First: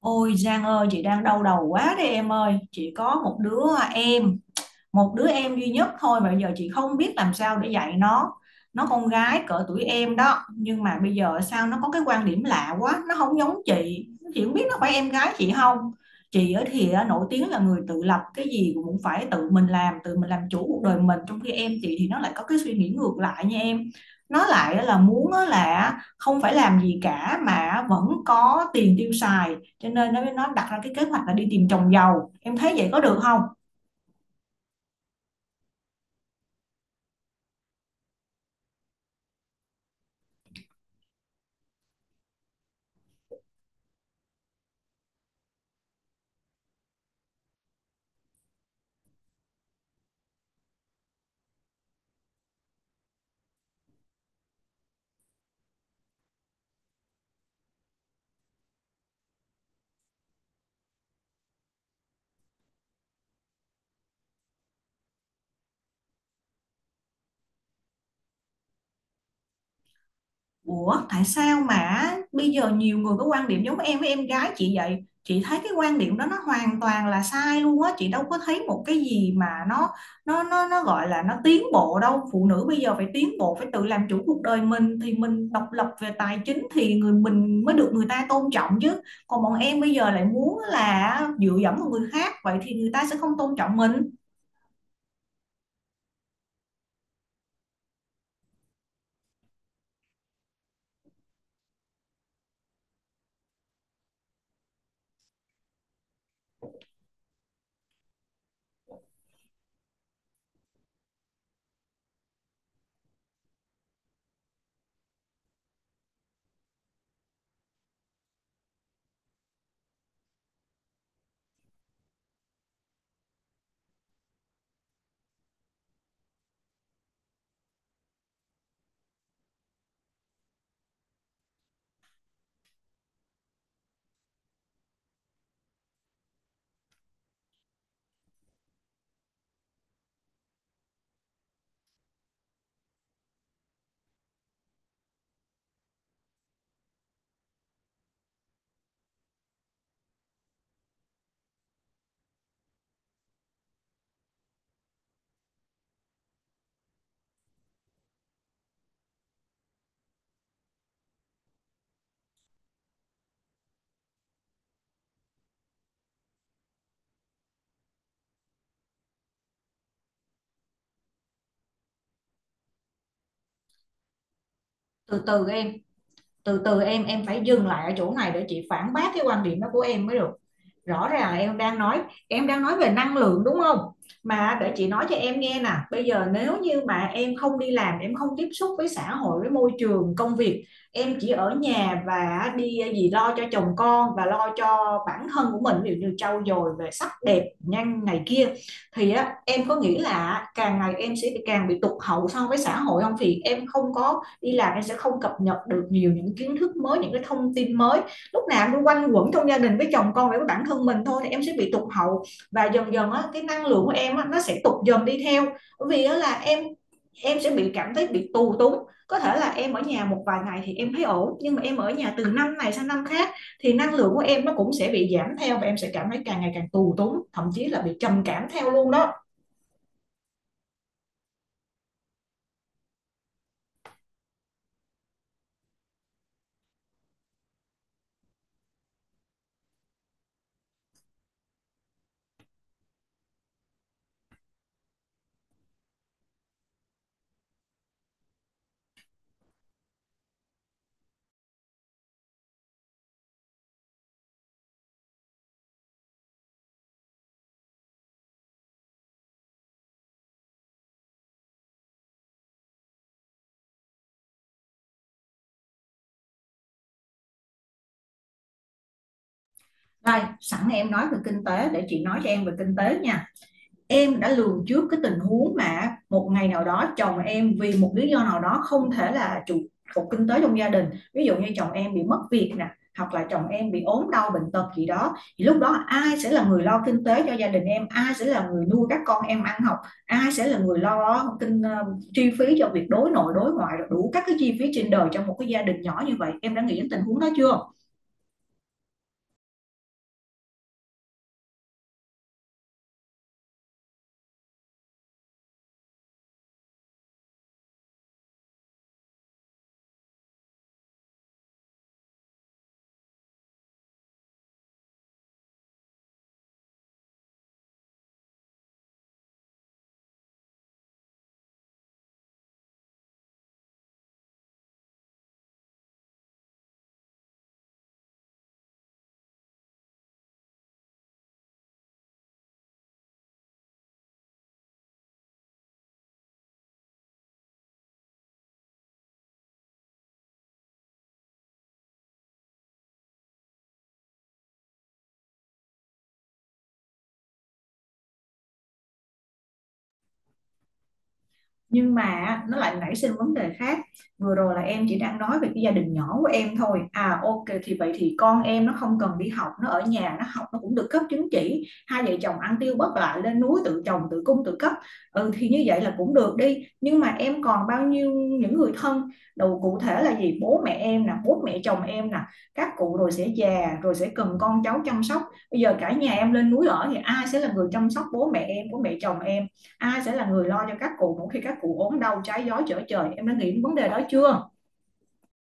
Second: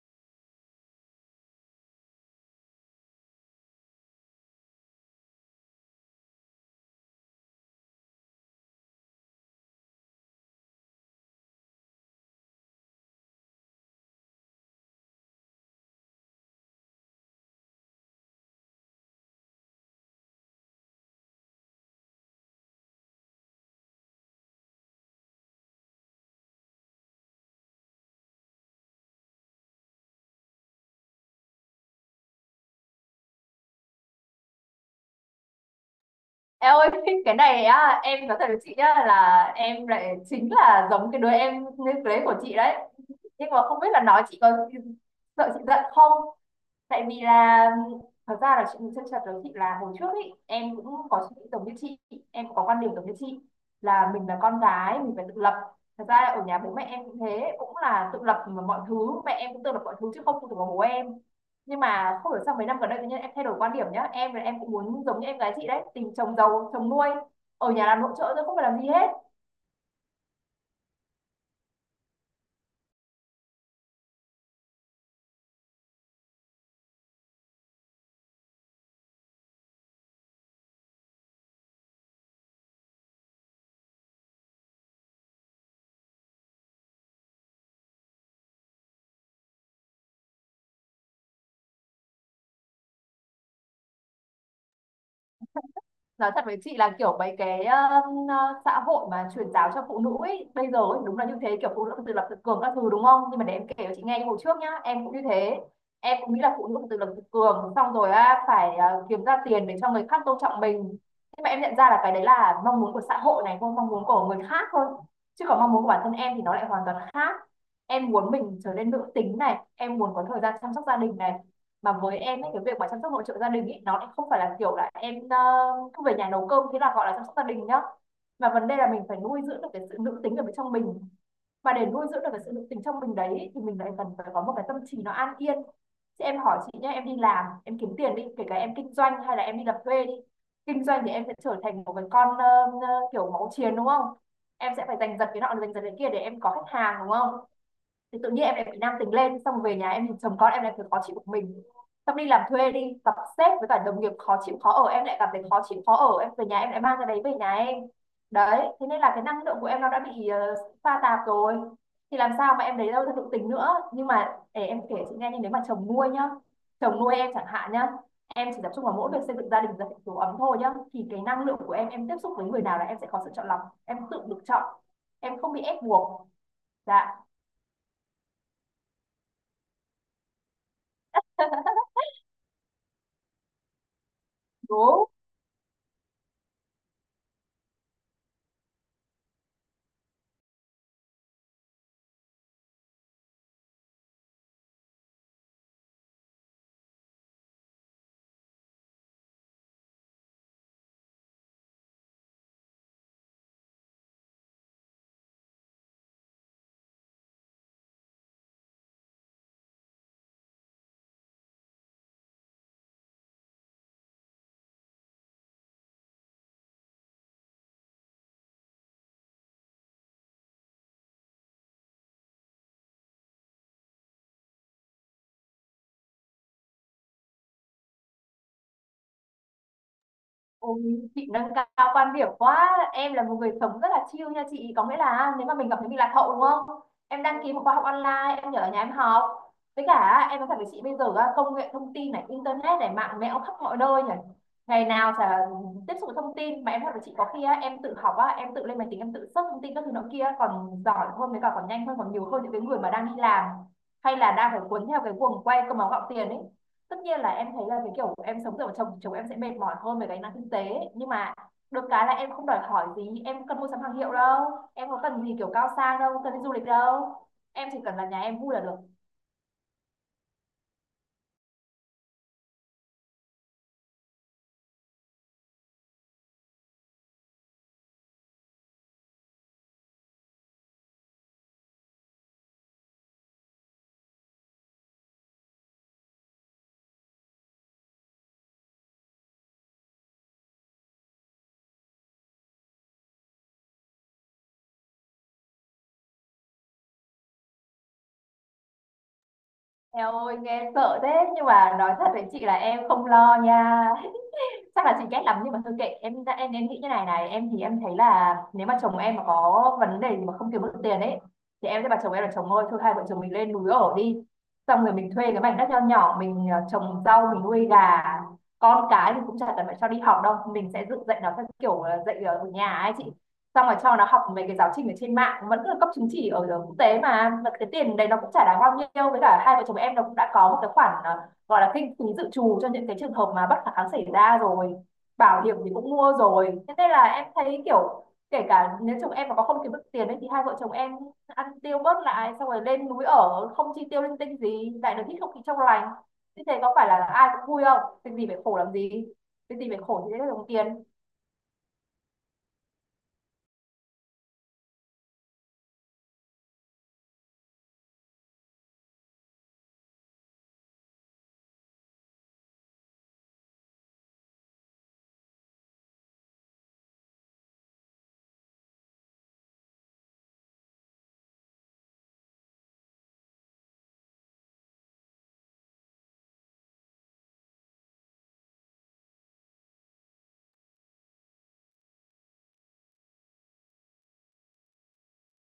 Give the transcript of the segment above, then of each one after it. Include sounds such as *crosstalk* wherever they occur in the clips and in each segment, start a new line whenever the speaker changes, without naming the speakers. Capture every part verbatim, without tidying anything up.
Ôi Giang ơi, chị đang đau đầu quá đây em ơi. Chị có một đứa em một đứa em duy nhất thôi mà bây giờ chị không biết làm sao để dạy nó. Nó con gái cỡ tuổi em đó, nhưng mà bây giờ sao nó có cái quan điểm lạ quá, nó không giống chị chị không biết nó phải em gái chị không. Chị ở thì á, nổi tiếng là người tự lập, cái gì cũng phải tự mình làm, tự mình làm chủ cuộc đời mình, trong khi em chị thì nó lại có cái suy nghĩ ngược lại nha em. Nó lại là muốn á là không phải làm gì cả mà vẫn có tiền tiêu xài, cho nên nó nó đặt ra cái kế hoạch là đi tìm chồng giàu. Em thấy vậy có được không?
Em ơi, cái này á, em nói thật với chị nhá là em lại chính là giống cái đứa em nên play của chị đấy. Nhưng mà không biết là nói chị có sợ chị giận không? Tại vì là thật ra là chuyện chân thật đấy chị, là hồi trước ý, em cũng có suy nghĩ giống như chị, em cũng có quan điểm giống như chị, là mình là con gái mình phải tự lập. Thật ra ở nhà bố mẹ em cũng thế, cũng là tự lập, mà mọi thứ mẹ em cũng tự lập mọi thứ chứ không phụ thuộc vào bố em. Nhưng mà không hiểu sao mấy năm gần đây tự nhiên em thay đổi quan điểm nhá, em là em cũng muốn giống như em gái chị đấy, tìm chồng giàu chồng nuôi, ở nhà làm nội trợ thôi không phải làm gì hết.
Ủa, tại sao mà bây giờ nhiều người có quan điểm giống em với em gái chị vậy? Chị thấy cái quan điểm đó nó hoàn toàn là sai luôn á, chị đâu có thấy một cái gì mà nó nó nó nó gọi là nó tiến bộ đâu. Phụ nữ bây giờ phải tiến bộ, phải tự làm chủ cuộc đời mình, thì mình độc lập về tài chính thì người mình mới được người ta tôn trọng chứ. Còn bọn em bây giờ lại muốn là dựa dẫm vào người khác, vậy thì người ta sẽ không tôn trọng mình.
Nói thật với chị là kiểu mấy cái um, ờ, xã hội mà truyền giáo cho phụ nữ ấy, bây giờ ấy, đúng là như thế, kiểu phụ nữ tự lập tự cường các thứ đúng không, nhưng mà để em kể cho chị nghe cái hồi trước nhá, em cũng như thế, em cũng nghĩ là phụ nữ tự lập tự cường xong rồi á, phải ờ, kiếm ra tiền để cho người khác tôn trọng mình. Nhưng mà em nhận ra là cái đấy là mong muốn của xã hội này, không mong muốn của người khác thôi, chứ còn mong muốn của bản thân em thì nó lại hoàn toàn khác. Em muốn mình trở nên nữ tính này, em muốn có thời gian chăm sóc gia đình này, mà với em ấy cái việc mà chăm sóc hỗ trợ gia đình ấy, nó lại không phải là kiểu là em ờ, cứ về nhà nấu cơm thế là gọi là chăm sóc gia đình nhá, mà vấn đề là mình phải nuôi dưỡng được cái sự nữ tính ở bên trong mình. Mà để nuôi dưỡng được cái sự nữ tính trong mình đấy thì mình lại cần phải có một cái tâm trí nó an yên. Chứ em hỏi chị nhé, em đi làm em kiếm tiền đi, kể cả em kinh doanh hay là em đi làm thuê đi, kinh doanh thì em sẽ trở thành một cái con ờ, ờ, kiểu máu chiến đúng không, em sẽ phải giành giật cái nọ giành giật cái kia để em có khách hàng đúng không, thì tự nhiên em lại bị nam tính lên, xong về nhà em nhìn chồng con em lại thấy khó chịu của mình. Xong đi làm thuê đi, gặp sếp với cả đồng nghiệp khó chịu khó ở, em lại cảm thấy khó chịu khó ở, em về nhà em lại mang cái đấy về nhà em. Đấy thế nên là cái năng lượng của em nó đã bị ờ, pha tạp rồi, thì làm sao mà em lấy đâu ra nội tình nữa. Nhưng mà để em kể chị nghe, nhưng nếu mà chồng nuôi nhá, chồng nuôi em chẳng hạn nhá, em chỉ tập trung vào mỗi việc xây dựng gia đình và hạnh phúc ấm thôi nhá, thì cái năng lượng của em em tiếp xúc với người nào là em sẽ có sự chọn lọc, em tự được chọn,
Từ
em
từ
không bị
em,
ép buộc.
từ từ em
Dạ,
em phải dừng lại ở chỗ này để chị phản bác cái quan điểm đó của em mới được. Rõ ràng là em đang nói em đang nói về năng lượng đúng không? Mà để chị
đúng.
nói cho em nghe nè, bây giờ nếu như mà em không đi làm, em không tiếp xúc với xã hội, với môi trường công việc, em chỉ ở nhà và đi gì lo cho chồng con và lo cho bản thân của mình, ví dụ như trau dồi về sắc đẹp nhanh này kia, thì á, em có nghĩ là càng ngày em sẽ càng bị tụt hậu so với xã hội không? Vì em không có đi làm, em sẽ không cập nhật được nhiều những kiến thức mới, những cái thông tin mới. Lúc nào em quanh quẩn trong gia đình với chồng con và với bản thân mình thôi thì em sẽ bị tụt hậu, và dần dần á, cái năng lượng của em á, nó sẽ tụt dần đi theo. Bởi vì á, là em em sẽ bị cảm thấy bị tù túng. Có thể là em ở nhà một vài ngày thì em thấy ổn, nhưng mà em ở nhà từ năm này sang năm khác thì năng lượng của em nó cũng sẽ bị giảm theo, và em sẽ cảm thấy càng ngày càng tù túng, thậm chí là bị trầm cảm theo luôn đó.
Ôi, chị nâng cao quan điểm quá, em là một người sống rất là chill nha chị, có nghĩa là nếu mà mình cảm thấy mình lạc hậu đúng không, em đăng ký một khóa học online, em nhờ ở nhà em học. Với cả em nói thật với chị bây giờ á, công nghệ thông tin này, internet này, mạng mẽo khắp mọi nơi nhỉ, ngày nào chả tiếp xúc với thông tin, mà em nói thật với chị có khi á, em tự học á, em tự lên máy tính em tự search thông tin các thứ nọ kia còn giỏi hơn, với cả còn nhanh hơn, còn nhiều hơn những cái người mà đang đi làm hay là đang phải cuốn theo cái guồng quay cơm áo gạo tiền ấy. Tất nhiên là em thấy là cái kiểu em sống dựa vào chồng thì chồng em sẽ mệt mỏi hơn về cái năng kinh tế, nhưng mà được cái là em không đòi hỏi gì, em cần mua sắm hàng hiệu đâu, em có cần gì kiểu cao sang đâu, cần đi du lịch đâu, em chỉ cần là nhà em vui là được.
Đây sẵn em nói về kinh tế để chị nói cho em về kinh tế nha. Em đã lường trước cái tình huống mà một ngày nào đó chồng em vì một lý do nào đó không thể là trụ cột kinh tế trong gia đình, ví dụ như chồng em bị mất việc nè, hoặc là chồng em bị ốm đau bệnh tật gì đó, thì lúc đó ai sẽ là người lo kinh tế cho gia đình em, ai sẽ là người nuôi các con em ăn học, ai sẽ là người lo kinh ờ, chi phí cho việc đối nội đối ngoại, đủ các cái chi phí trên đời trong một cái gia đình nhỏ như vậy? Em đã nghĩ đến tình huống đó chưa?
Eo ơi nghe sợ thế, nhưng mà nói thật với chị là em không lo nha, chắc là chị ghét lắm nhưng mà thôi kệ em, em em nghĩ như này này, em thì em thấy là nếu mà chồng em mà có vấn đề gì mà không kiếm được tiền ấy, thì em sẽ bảo chồng em là chồng ơi thôi hai vợ chồng mình lên núi ở đi, xong rồi mình thuê cái mảnh đất nho nhỏ mình ờ, trồng rau mình nuôi gà, con cái thì cũng chả cần phải cho đi học đâu, mình sẽ dựng dạy nó theo kiểu ờ, dạy ở nhà ấy chị, xong rồi cho nó học mấy cái giáo trình ở trên mạng vẫn là cấp chứng chỉ ở ờ, quốc tế mà. Mà cái tiền đấy nó cũng chả đáng bao nhiêu, với cả hai vợ chồng em nó cũng đã có một cái khoản ờ, gọi là kinh phí dự trù cho những cái trường hợp mà bất khả kháng xảy ra rồi, bảo hiểm thì cũng mua rồi, thế nên là em thấy kiểu kể cả nếu chồng em mà có không kiếm được tiền ấy thì hai vợ chồng em ăn tiêu bớt lại, xong rồi lên núi ở không chi tiêu linh tinh gì, lại được hít không khí trong lành, như thế có phải là ai cũng vui không, việc gì phải khổ làm gì, việc gì phải khổ thì sẽ được đồng tiền.
Nhưng mà nó lại nảy sinh vấn đề khác. Vừa rồi là em chỉ đang nói về cái gia đình nhỏ của em thôi à, ok, thì vậy thì con em nó không cần đi học, nó ở nhà nó học nó cũng được cấp chứng chỉ, hai vợ chồng ăn tiêu bất lại lên núi tự trồng tự cung tự cấp. Ừ thì như vậy là cũng được đi, nhưng mà em còn bao nhiêu những người thân đầu, cụ thể là gì, bố mẹ em nè, bố mẹ chồng em nè, các cụ rồi sẽ già, rồi sẽ cần con cháu chăm sóc. Bây giờ cả nhà em lên núi ở thì ai sẽ là người chăm sóc bố mẹ em, bố mẹ chồng em, ai sẽ là người lo cho các cụ mỗi khi các cụ ốm đau trái gió trở trời? Em đã nghĩ đến vấn đề đó chưa?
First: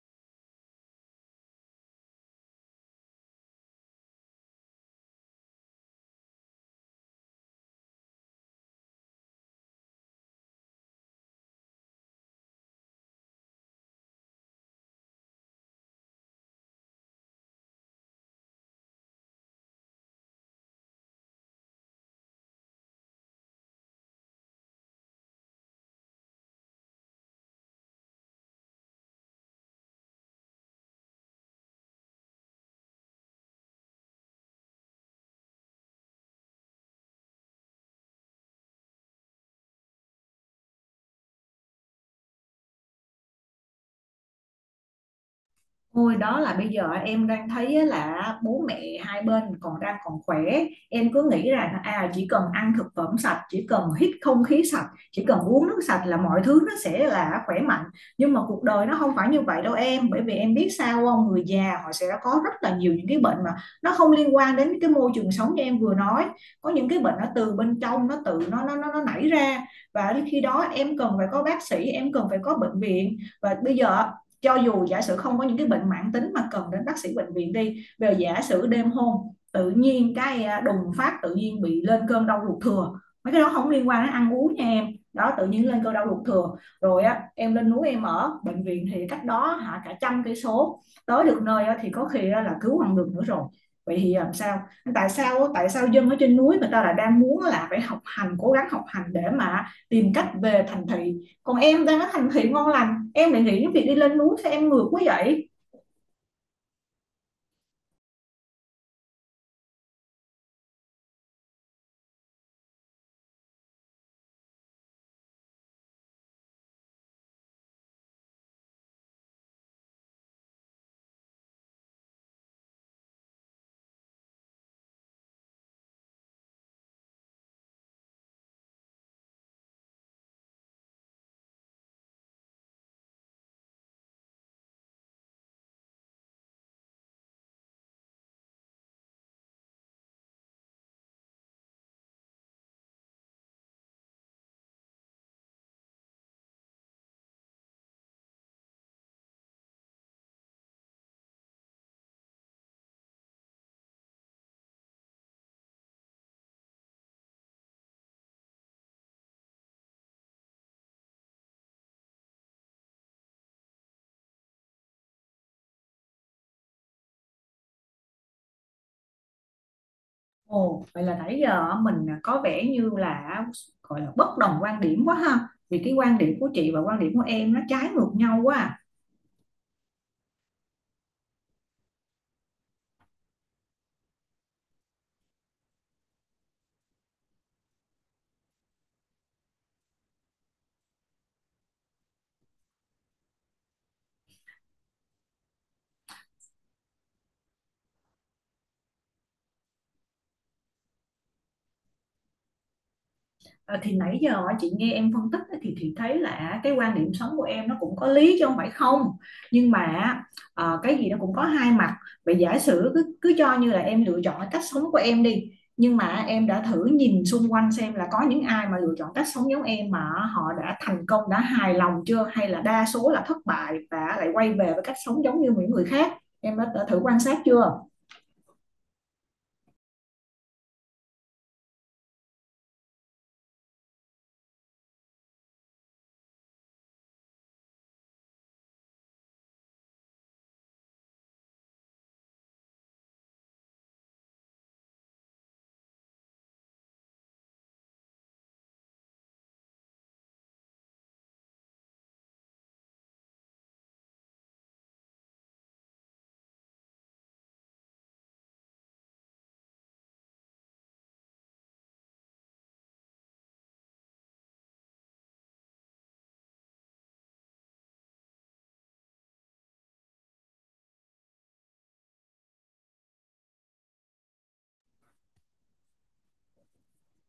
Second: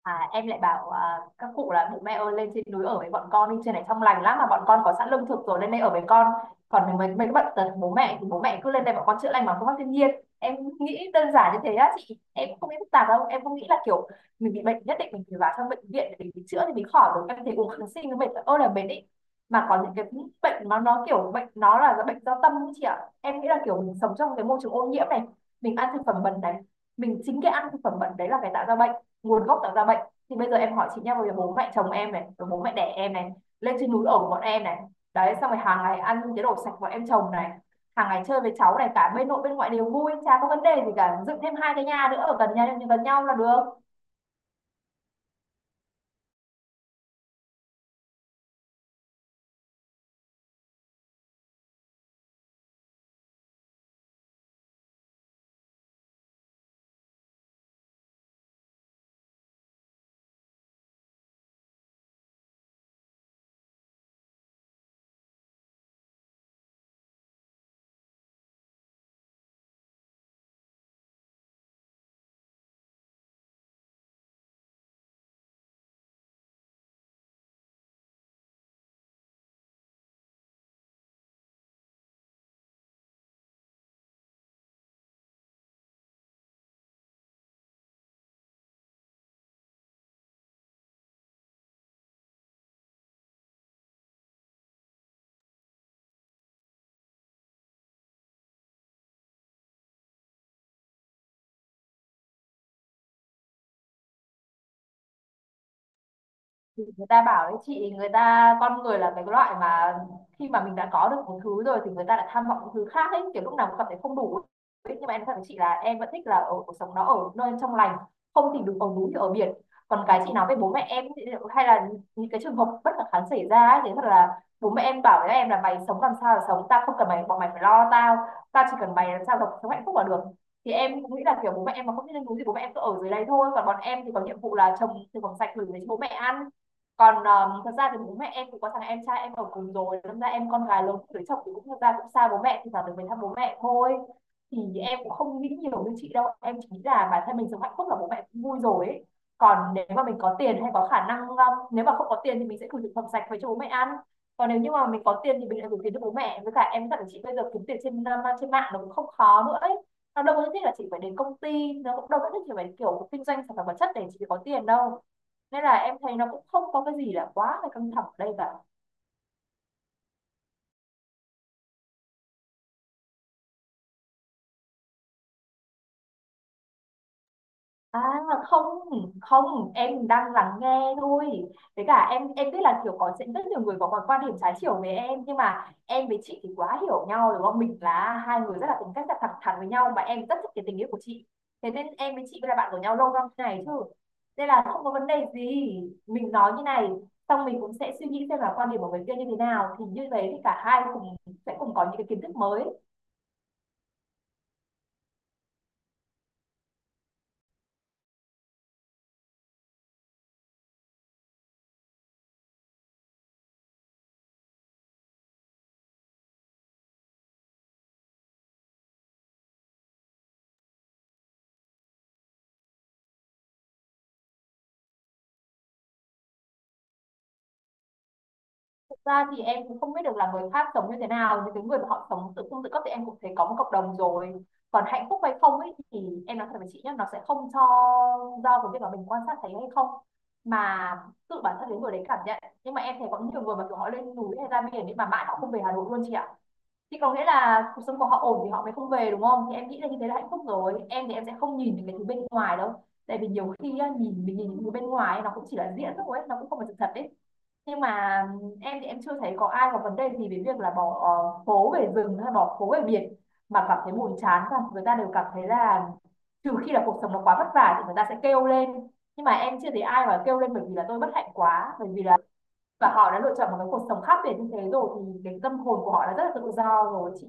À, em lại bảo à, các cụ là bố mẹ ơi lên trên núi ở với bọn con đi, trên này trong lành lắm mà, bọn con có sẵn lương thực rồi, lên đây ở với con, còn mấy mấy cái bệnh tật bố mẹ thì bố mẹ cứ lên đây bọn con chữa lành bằng phương pháp thiên nhiên. Em nghĩ đơn giản như thế á chị, em cũng không nghĩ phức tạp đâu, em không nghĩ là kiểu mình bị bệnh nhất định mình phải vào trong bệnh viện để mình chữa thì mình khỏi được, em thấy uống kháng sinh nó mệt ơi là mệt ý. Mà có những cái bệnh nó nó kiểu bệnh nó là bệnh do tâm ý chị ạ, em nghĩ là kiểu mình sống trong cái môi trường ô nhiễm này, mình ăn thực phẩm bẩn này, mình chính cái ăn thực phẩm bẩn đấy là cái tạo ra bệnh, nguồn gốc tạo ra bệnh. Thì bây giờ em hỏi chị nhá, bây bố mẹ chồng em này, rồi bố mẹ đẻ em này, lên trên núi ở của bọn em này, đấy xong rồi hàng ngày ăn những cái đồ sạch bọn em chồng này, hàng ngày chơi với cháu này, cả bên nội bên ngoại đều vui chả có vấn đề gì cả, dựng thêm hai cái nhà nữa ở gần nhau gần nhau là được.
Ôi, đó là bây giờ em đang thấy á là bố mẹ hai bên còn đang còn khỏe, em cứ nghĩ rằng à chỉ cần ăn thực phẩm sạch, chỉ cần hít không khí sạch, chỉ cần uống nước sạch là mọi thứ nó sẽ là khỏe mạnh. Nhưng mà cuộc đời nó không phải như vậy đâu em, bởi vì em biết sao không, người già họ sẽ có rất là nhiều những cái bệnh mà nó không liên quan đến cái môi trường sống như em vừa nói. Có những cái bệnh nó từ bên trong, nó tự nó nó nó, nó nảy ra, và khi đó em cần phải có bác sĩ, em cần phải có bệnh viện. Và bây giờ cho dù giả sử không có những cái bệnh mãn tính mà cần đến bác sĩ bệnh viện đi, về giả sử đêm hôm tự nhiên cái à, đùng phát tự nhiên bị lên cơn đau ruột thừa, mấy cái đó không liên quan đến ăn uống nha em. Đó, tự nhiên lên cơn đau ruột thừa rồi á, em lên núi em ở, bệnh viện thì cách đó hả cả trăm cây số, tới được nơi á, thì có khi là cứu không được nữa rồi. Vậy thì à, làm sao? Tại sao tại sao dân ở trên núi người ta lại đang muốn là phải học hành, cố gắng học hành để mà tìm cách về thành thị, còn em đang ở thành thị ngon lành em lại nghĩ đến việc đi lên núi? Sao em ngược quá vậy?
Thì người ta bảo đấy chị, người ta con người là cái loại mà khi mà mình đã có được một thứ rồi thì người ta lại tham vọng những thứ khác ấy, kiểu lúc nào cũng cảm thấy không đủ ấy. Nhưng mà em nói thật với chị là em vẫn thích là ở cuộc sống nó ở nơi trong lành, không thì đừng ở núi thì ở biển. Còn cái chị nói với bố mẹ em thì- hay là những cái trường hợp bất khả kháng xảy ra ấy, thì thật là bố mẹ em bảo với em là mày sống làm sao là sống, tao không cần mày bọn mày phải lo tao, tao chỉ cần mày làm sao được sống hạnh phúc là được. Thì em cũng nghĩ là kiểu bố mẹ em mà không biết lên núi thì bố mẹ em cứ ở dưới đây thôi, còn bọn em thì có nhiệm vụ là trồng thực phẩm sạch gửi về cho bố mẹ ăn. Còn um, thật ra thì bố mẹ em cũng có thằng em trai em ở cùng rồi, đâm ra em con gái lớn cưới chồng thì cũng thật ra cũng xa bố mẹ, thì vào được về thăm bố mẹ thôi. Thì em cũng không nghĩ nhiều như chị đâu, em chỉ nghĩ là bản thân mình sống hạnh phúc là bố mẹ cũng vui rồi ấy. Còn nếu mà mình có tiền hay có khả năng um, nếu mà không có tiền thì mình sẽ gửi thực phẩm sạch về cho bố mẹ ăn. Còn nếu như mà mình có tiền thì mình lại gửi tiền cho bố mẹ. Với cả em dặn chị, bây giờ kiếm tiền trên um, trên mạng nó cũng không khó nữa ấy. Nó đâu có nhất thiết là chị phải đến công ty, nó cũng đâu có nhất thiết phải kiểu kinh doanh sản phẩm vật chất để chị có tiền đâu. Nên là em thấy nó cũng không có cái gì là quá là căng thẳng ở đây cả.
Ồ, vậy là nãy giờ mình có vẻ như là gọi là bất đồng quan điểm quá ha, vì cái quan điểm của chị và quan điểm của em nó trái
À,
ngược nhau quá à.
không, không, em đang lắng nghe thôi. Với cả em em biết là kiểu có sẽ rất nhiều người có quan quan điểm trái chiều với em, nhưng mà em với chị thì quá hiểu nhau đúng không, mình là hai người rất là tính cách là thẳng thắn với nhau, và em rất thích cái tình yêu của chị. Thế nên em với chị mới là bạn của nhau lâu năm thế này chứ. Nên là không có vấn đề gì. Mình nói như này, xong mình cũng sẽ suy nghĩ xem là quan điểm của người kia như thế nào, thì như thế thì cả hai cùng sẽ cùng có những cái kiến thức mới.
Ờ, thì nãy giờ chị nghe em phân tích á, thì chị thấy là cái quan điểm sống của em nó cũng có lý chứ không phải không, nhưng mà ờ, cái gì nó cũng có hai mặt. Vậy giả sử cứ cứ cho như là em lựa chọn cái cách sống của em đi, nhưng mà em đã thử nhìn xung quanh xem là có những ai mà lựa chọn cách sống giống em mà họ đã thành công, đã hài lòng chưa, hay là đa số là thất bại và lại quay về với cách sống giống như những người khác? Em đã, đã thử quan sát chưa?
Thực ra thì em cũng không biết được là người khác sống như thế nào, nhưng cái người mà họ sống tự cung tự cấp thì em cũng thấy có một cộng đồng rồi. Còn hạnh phúc hay không ấy thì em nói thật với chị nhé, nó sẽ không cho do cái việc mà mình quan sát thấy hay không, mà tự bản thân cái người đấy cảm nhận. Nhưng mà em thấy có những người mà kiểu họ lên núi hay ra biển nhưng mà mãi họ không về Hà Nội luôn chị ạ. Thì có nghĩa là cuộc sống của họ ổn thì họ mới không về đúng không, thì em nghĩ là như thế là hạnh phúc rồi. Em thì em sẽ không nhìn những cái thứ bên ngoài đâu, tại vì nhiều khi á, nhìn mình nhìn những thứ bên ngoài ấy, nó cũng chỉ là diễn thôi ấy, nó cũng không phải sự thật đấy. Nhưng mà em thì em chưa thấy có ai có vấn đề gì về việc là bỏ ờ, phố về rừng hay bỏ phố về biển mà cảm thấy buồn chán cả, người ta đều cảm thấy là, trừ khi là cuộc sống nó quá vất vả thì người ta sẽ kêu lên. Nhưng mà em chưa thấy ai mà kêu lên bởi vì là tôi bất hạnh quá, bởi vì là và họ đã lựa chọn một cái cuộc sống khác biệt như thế rồi thì cái tâm hồn của họ đã rất là tự do rồi chị.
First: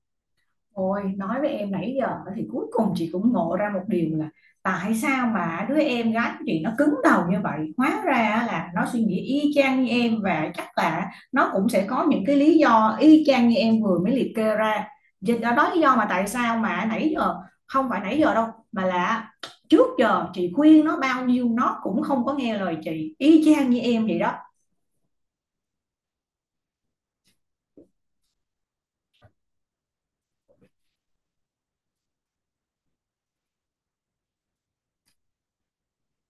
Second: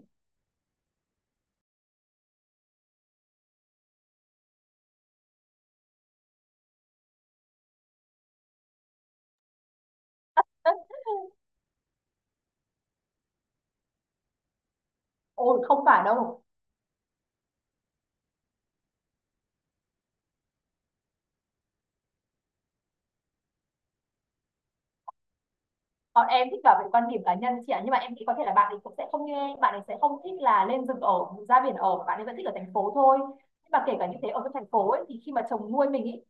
Ôi, nói với em nãy giờ thì cuối cùng chị cũng ngộ ra một điều là tại sao mà đứa em gái của chị nó cứng đầu như vậy. Hóa ra là nó suy nghĩ y chang như em, và chắc là nó cũng sẽ có những cái lý do y chang như em vừa mới liệt kê ra. Vậy đó,
Ôi
đó
không
lý do
phải
mà tại
đâu,
sao mà nãy giờ... Không phải nãy giờ đâu, mà là trước giờ chị khuyên nó bao nhiêu nó cũng không có nghe lời chị, y chang như em vậy đó.
bọn em thích bảo vệ quan điểm cá nhân chị ạ, nhưng mà em nghĩ có thể là bạn ấy cũng sẽ không như em, bạn ấy sẽ không thích là lên rừng ở, ra biển ở, bạn ấy vẫn thích ở thành phố thôi. Nhưng mà kể cả như thế, ở trong thành phố ấy, thì khi mà chồng nuôi mình ấy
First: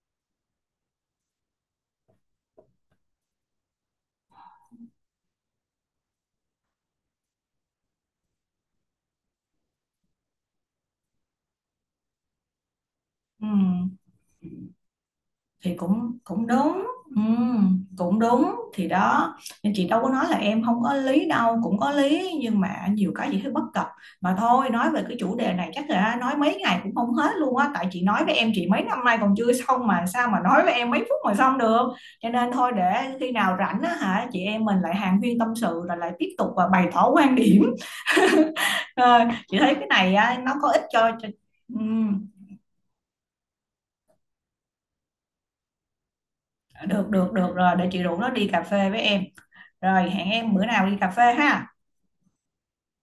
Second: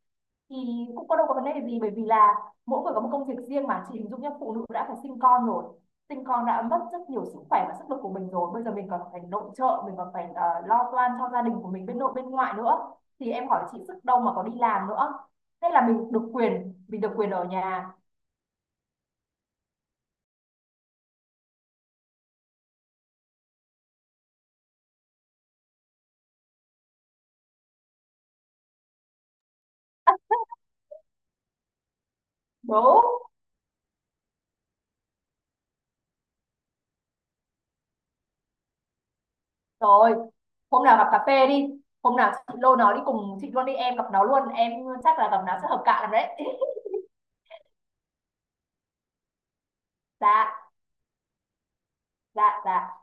thì cũng có đâu có vấn đề gì, bởi vì là mỗi người có một công việc riêng. Mà chị hình dung nhá, phụ nữ đã phải sinh con rồi, sinh con đã mất rất nhiều sức khỏe và sức lực của mình rồi, bây giờ mình còn phải nội trợ, mình còn phải ờ, lo toan cho gia đình của mình bên nội bên ngoại nữa, thì em hỏi chị sức đâu mà có
Ừ.
đi làm nữa. Thế
Thì
là mình
cũng
được
cũng
quyền,
đúng,
mình được
ừ,
quyền ở nhà.
cũng đúng thì đó, nên chị đâu có nói là em không có lý đâu, cũng có lý, nhưng mà nhiều cái chị thấy bất cập. Mà thôi, nói về cái chủ đề này chắc là nói mấy ngày cũng không hết luôn á, tại chị nói với em chị mấy năm nay còn chưa xong mà
À,
sao mà nói với em mấy phút mà xong được. Cho nên thôi,
đúng
để khi nào rảnh á hả, chị em mình lại hàn huyên tâm sự rồi lại tiếp tục và bày tỏ quan điểm. *laughs* Ờ, chị thấy cái
rồi,
này á, nó có ích
hôm nào gặp
cho,
cà
cho...
phê đi,
Ừ,
hôm nào chị lôi nó đi cùng chị luôn đi, em gặp nó luôn, em chắc là gặp nó sẽ hợp cạ lắm đấy. *laughs*
được được được rồi, để chị rủ nó đi cà phê với em. Rồi, hẹn
Dạ,
em bữa nào đi cà phê ha.
dạ, dạ.